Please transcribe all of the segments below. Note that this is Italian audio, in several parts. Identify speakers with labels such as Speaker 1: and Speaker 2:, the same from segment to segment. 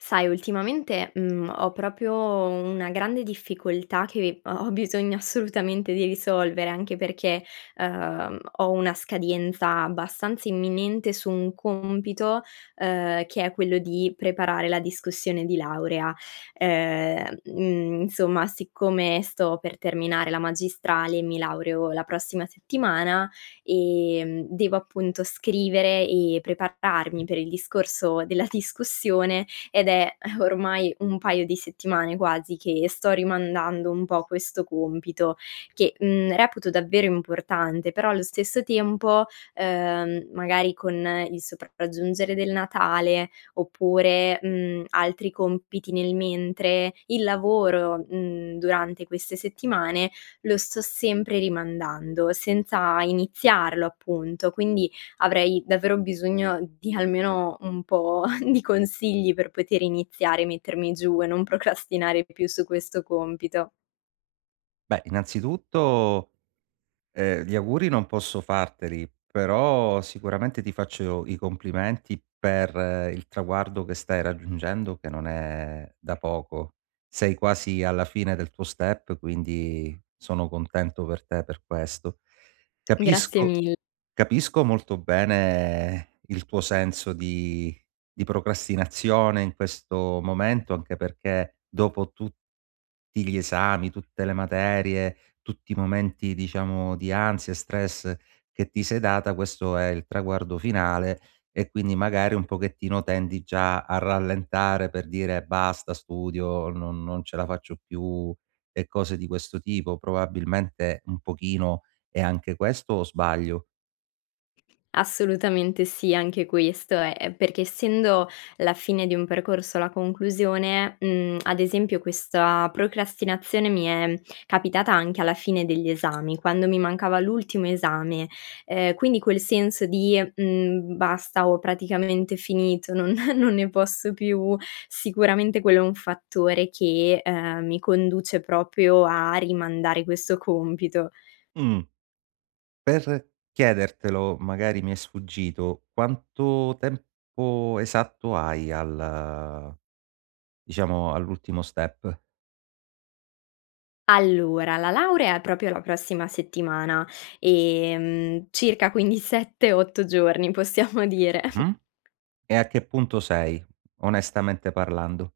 Speaker 1: Sai ultimamente, mhmm, ho proprio una grande difficoltà che vi ho ho bisogno assolutamente di risolvere, anche perché, uhm, ho una scadenza abbastanza imminente su un compito, uhm, che è quello di preparare la discussione di laurea. Uhm, mhmm, insomma, siccome sto per terminare la magistrale e mi laureo la prossima settimana, ehm, devo appunto scrivere e prepararmi per il discorso della discussione, ed è ormai un paio di settimane quasi che sto rimandando un po' questo compito che, mhmm, reputo davvero importante però allo stesso tempo, uhm, magari con il sopraggiungere del Natale oppure, mhmm, altri compiti nel mentre, il lavoro, mhmm, durante queste settimane lo sto sempre rimandando senza iniziarlo appunto. Quindi avrei davvero bisogno di almeno un po' di consigli per poter iniziare, mettermi giù e non procrastinare più su questo compito.
Speaker 2: Beh, innanzitutto, ehm, gli auguri non posso farteli, però sicuramente ti faccio i complimenti per il traguardo che stai raggiungendo che non è da poco. Sei quasi alla fine del tuo step quindi sono contento per te per questo.
Speaker 1: Grazie
Speaker 2: Capisco
Speaker 1: mil
Speaker 2: capisco molto bene il tuo senso di di procrastinazione in questo momento anche perché dopo tut ti gli esami, tutte le materie, tutti i momenti diciamo di ansia e stress che ti sei data, questo è il traguardo finale e quindi magari un pochettino tendi già a rallentare per dire: "Basta studio, non non ce la faccio più." E cose di questo tipo. Probabilmente un pochino è anche questo, o sbaglio?
Speaker 1: Assolutamente sì anche questo è ehm, perché essendo la fine di un percorso alla conclusione, mhmm, ad esempio questa procrastinazione mi è capitata anche alla fine degli esami. Quando mi mancava l'ultimo esame. Ehm, quindi quel senso di, mhmm: "Basta, ho praticamente finito, non non ne posso più." Sicuramente quello è un fattore che, ehm, mi conduce proprio a rimandare questo compito.
Speaker 2: Mh. Per chiedertelo magari mi è sfuggito quanto tempo esatto hai al diciamo all'ultimo step?
Speaker 1: Allora, la laurea è proprio la prossima settimana, ehm, circa quindi 7, 8 giorni possiamo dire.
Speaker 2: Mh-mh. E a che punto sei? Onestamente parlando.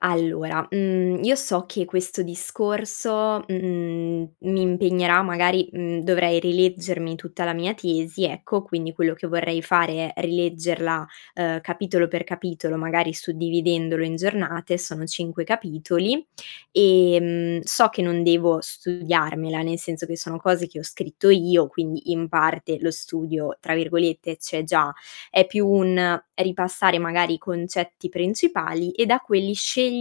Speaker 1: Allora, mhmm, io so che questo discorso, mhmm, mi impegnerà magari, mhmm, dovrei rileggermi tutta la mia tesi ecco, quindi quello che vorrei fare è rileggerla, ehm, capitolo per capitolo magari suddividendolo in giornate- sono cinque capitoli- ehm, so che non devo studiarmela, nel senso che sono cose che ho scritto io quindi in parte lo studio tra virgolette "c'è già". È più un ripassare magari i concetti principali e da quelli scegliere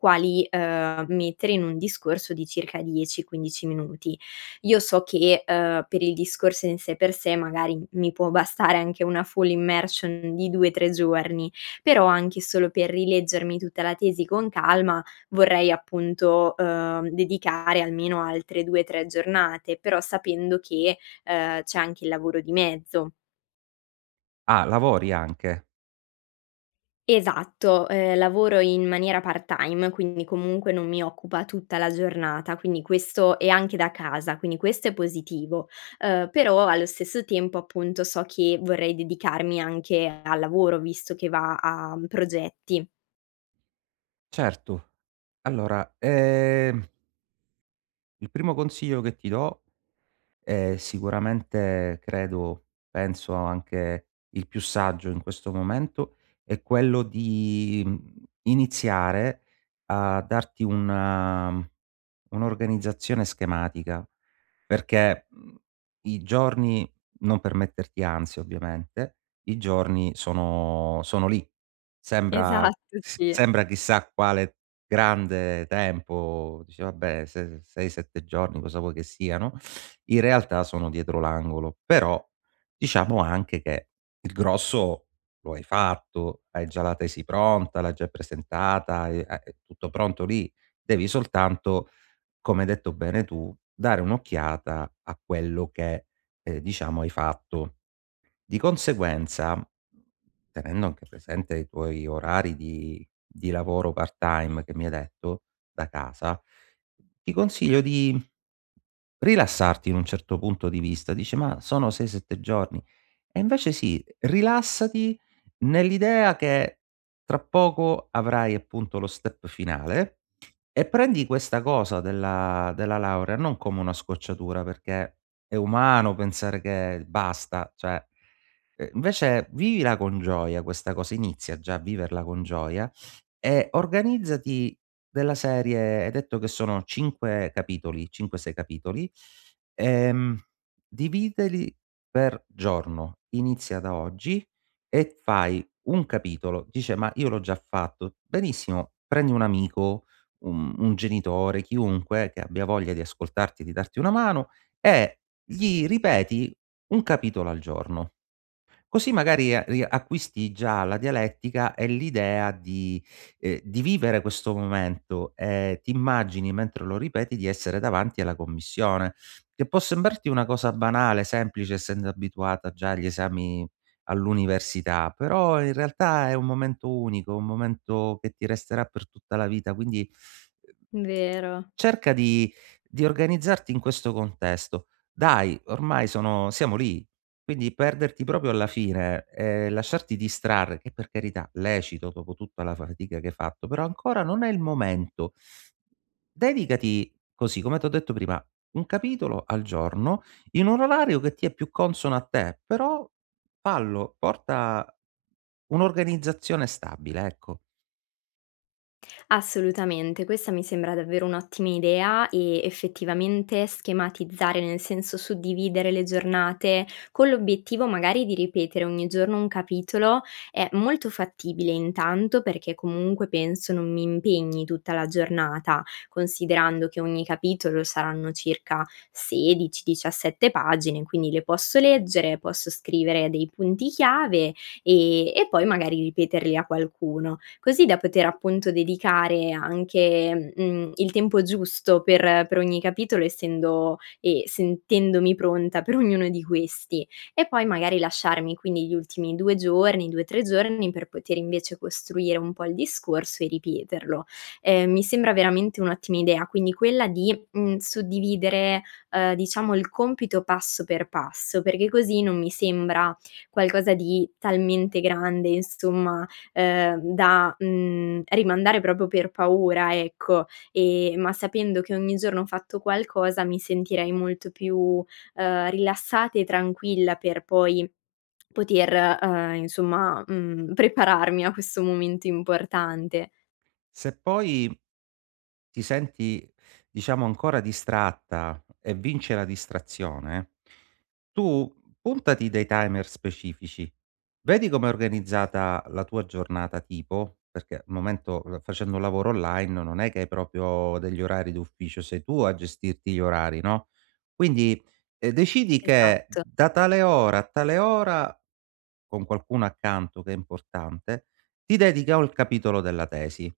Speaker 1: quali, ehm, mettere in un discorso di circa 10, 15 minuti. Io so che, ehm, per il discorso in sé per sé magari mi può bastare anche una full immersion di 2, 3 giorni, però anche solo per rileggermi tutta la tesi con calma vorrei appunto uhm, dedicare almeno altre 2, 3 giornate però sapendo che, ehm, c'è anche il lavoro di mezzo.
Speaker 2: Ah, lavori anche?
Speaker 1: Esatto, ehm, lavoro in maniera part time, quindi comunque non mi occupa tutta la giornata, quindi questo e anche da casa quindi questo è positivo, uhm, però allo stesso tempo appunto, so che vorrei dedicarmi anche al lavoro visto che va a progetti.
Speaker 2: Certo, allora ehm il primo consiglio che ti do, è sicuramente credo penso anche il più saggio in questo momento, è quello di, mhmm, iniziare a darti una un'organizzazione schematica, perché, mhmm, i giorni non per metterti ansia ovviamente, i giorni sono sono lì. Sembra
Speaker 1: Esatto
Speaker 2: s
Speaker 1: sì.
Speaker 2: sembra chissà quale grande tempo, dici: "Vabbè, 6, 7 giorni cosa vuoi che siano," in realtà sono dietro l'angolo, però, ehm, diciamo anche che il grosso lo hai fatto, hai già la tesi pronta, l'hai già presentata, e a è tutto pronto lì. Devi soltanto, come hai detto bene tu, dare un'occhiata, a quello che, diciamo, hai fatto. Di conseguenza, tenendo anche presente i tuoi orari di di lavoro part time, che mi hai detto, da casa, ti consiglio di: rilassarti in un certo punto di vista, dice: "Ma sono 6, 7 giorni!" E invece sì, rilassati nell'idea che, tra poco avrai appunto lo step finale, e prendi questa cosa della della laurea, non come una scocciatura, perché, è umano pensare che basta, cioè invece vivila con gioia questa cosa, inizia già a viverla con gioia e organizzati della serie, hai detto che sono 5 capitoli, cinque, sei capitoli, ehm, dividili per giorno, inizia da oggi e fai un capitolo, dice: "Ma io l'ho già fatto!" Benissimo, prendi un amico, u un genitore, chiunque, che abbia voglia di ascoltarti, di darti una mano, e gli ripeti un capitolo al giorno. Così magari a riacquisti già la dialettica e l'idea di, ehm, di vivere questo momento e ti immagini mentre lo ripeti di essere davanti alla commissione. Che può sembrarti una cosa banale, semplice essendo abituata già agli esami all'università, però in realtà è un momento unico, un momento che ti resterà per tutta la vita quindi, uhm.
Speaker 1: Vero.
Speaker 2: Cerca di di organizzarti in questo contesto. Dai, ormai sono siamo lì! Quindi perderti proprio alla fine, e lasciarti distrarre, che per carità, lecito dopo tutta la fatica che hai fatto, però ancora non è il momento. Dedicati così, come t' ho detto prima: un capitolo al giorno, in un orario che ti è più consono a te, però fallo, porta un'organizzazione stabile ecco.
Speaker 1: Assolutamente, questa mi sembra davvero un'ottima, idea e effettivamente, schematizzare nel senso, suddividere le giornate, con l'obiettivo magari di ripetere ogni giorno un capitolo, è molto fattibile intanto, perché comunque penso non mi impegni tutta la giornata; considerando che ogni capitolo saranno circa 16, 17 pagine, quindi le posso leggere, posso scrivere dei punti chiave e e poi magari ripeterli a qualcuno. Così da poter appunto dedicare anche, mhmm, il tempo giusto per per ogni capitolo essendo e sentendomi pronta per ognuno di questi. E poi magari lasciarmi quindi gli ultimi 2 giorni, 2, 3 giorni per poter invece costruire un po' il discorso e ripeterlo. Ehm, mi sembra veramente un'ottima idea, quindi quella di, mhmm, suddividere, uhm, diciamo il compito passo per passo perché così non mi sembra qualcosa di talmente grande, insomma, ehm, da, mhmm, rimandare proprio per paura ecco, e ma sapendo che ogni giorno ho fatto qualcosa, mi sentirei molto più, ehm, rilassata e tranquilla per poi poter, ehm, insomma, mhmm, prepararmi a questo momento importante.
Speaker 2: Se poi ti senti, diciamo, ancora distratta e vince la distrazione, tu puntati dei timer specifici, vedi come è organizzata la tua giornata tipo, perché al momento l facendo un lavoro online non è che hai proprio degli orari d'ufficio, sei tu a gestirti gli orari no? Quindi decidi che
Speaker 1: Esatt
Speaker 2: da tale ora a tale ora, con qualcuno accanto che è importante, ti dedichi o al capitolo della tesi,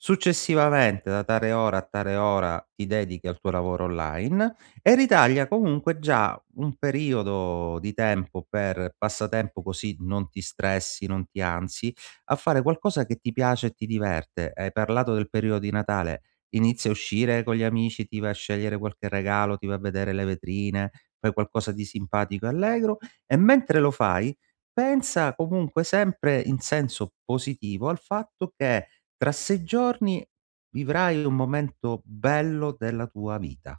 Speaker 2: successivamente da tale ora a tale ora ti dedichi al tuo lavoro online, e ritaglia comunque, già un periodo di tempo per passatempo così non ti stressi, non ti ansi, a fare qualcosa che ti piace e ti diverte. Hai parlato del periodo di Natale? Inizia a uscire con gli amici, ti vai a scegliere qualche regalo, ti vai a vedere le vetrine, fai qualcosa di simpatico e allegro; e mentre lo fai pensa comunque sempre in senso positivo al fatto che, tra sei giorni vivrai un momento bello della tua vita.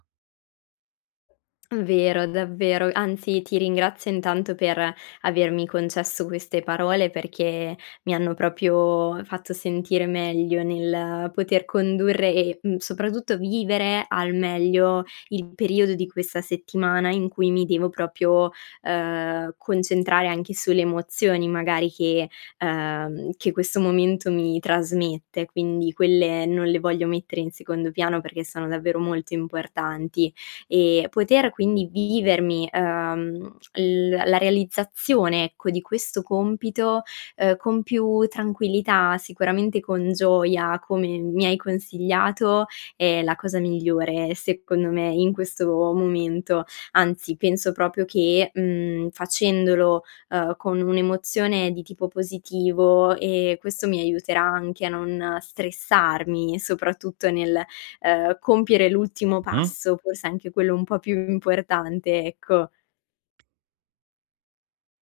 Speaker 1: Vero, davvero, anzi ti ringrazio intanto per, avermi concesso queste parole perché, mi hanno proprio fatto sentire meglio nel poter condurre e, mhmm, soprattutto vivere al meglio il periodo di questa settimana in cui mi devo proprio uhm, concentrare anche sulle emozioni magari che, ehm, che questo momento mi trasmette quindi, quelle non le voglio mettere in secondo piano perché sono davvero molto importanti; e, poter quindi vivermi, uhm, l la realizzazione ecco, di questo compito, uhm, con più tranquillità, sicuramente con gioia come, mi hai consigliato è la cosa migliore secondo me, in questo momento, anzi, penso proprio che, mhmm, facendolo, uhm, con un'emozione di tipo positivo, ehm, questo mi aiuterà anche a non stressarmi, soprattutto nel, uhm, compiere l'ultimo
Speaker 2: Mh-mh.
Speaker 1: passo forse anche quello un po' più importante ecco.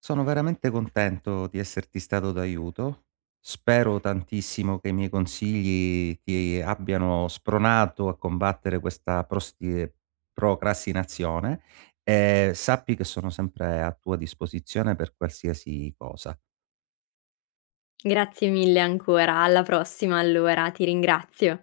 Speaker 2: Sono veramente contento di esserti stato d'aiuto. Spero tantissimo che i miei consigli ti abbiano spronato a combattere questa prostie procrastinazione, e sappi che sono sempre a tua disposizione per qualsiasi cosa.
Speaker 1: Grazie mille ancora, alla prossima allora, ti ringrazio.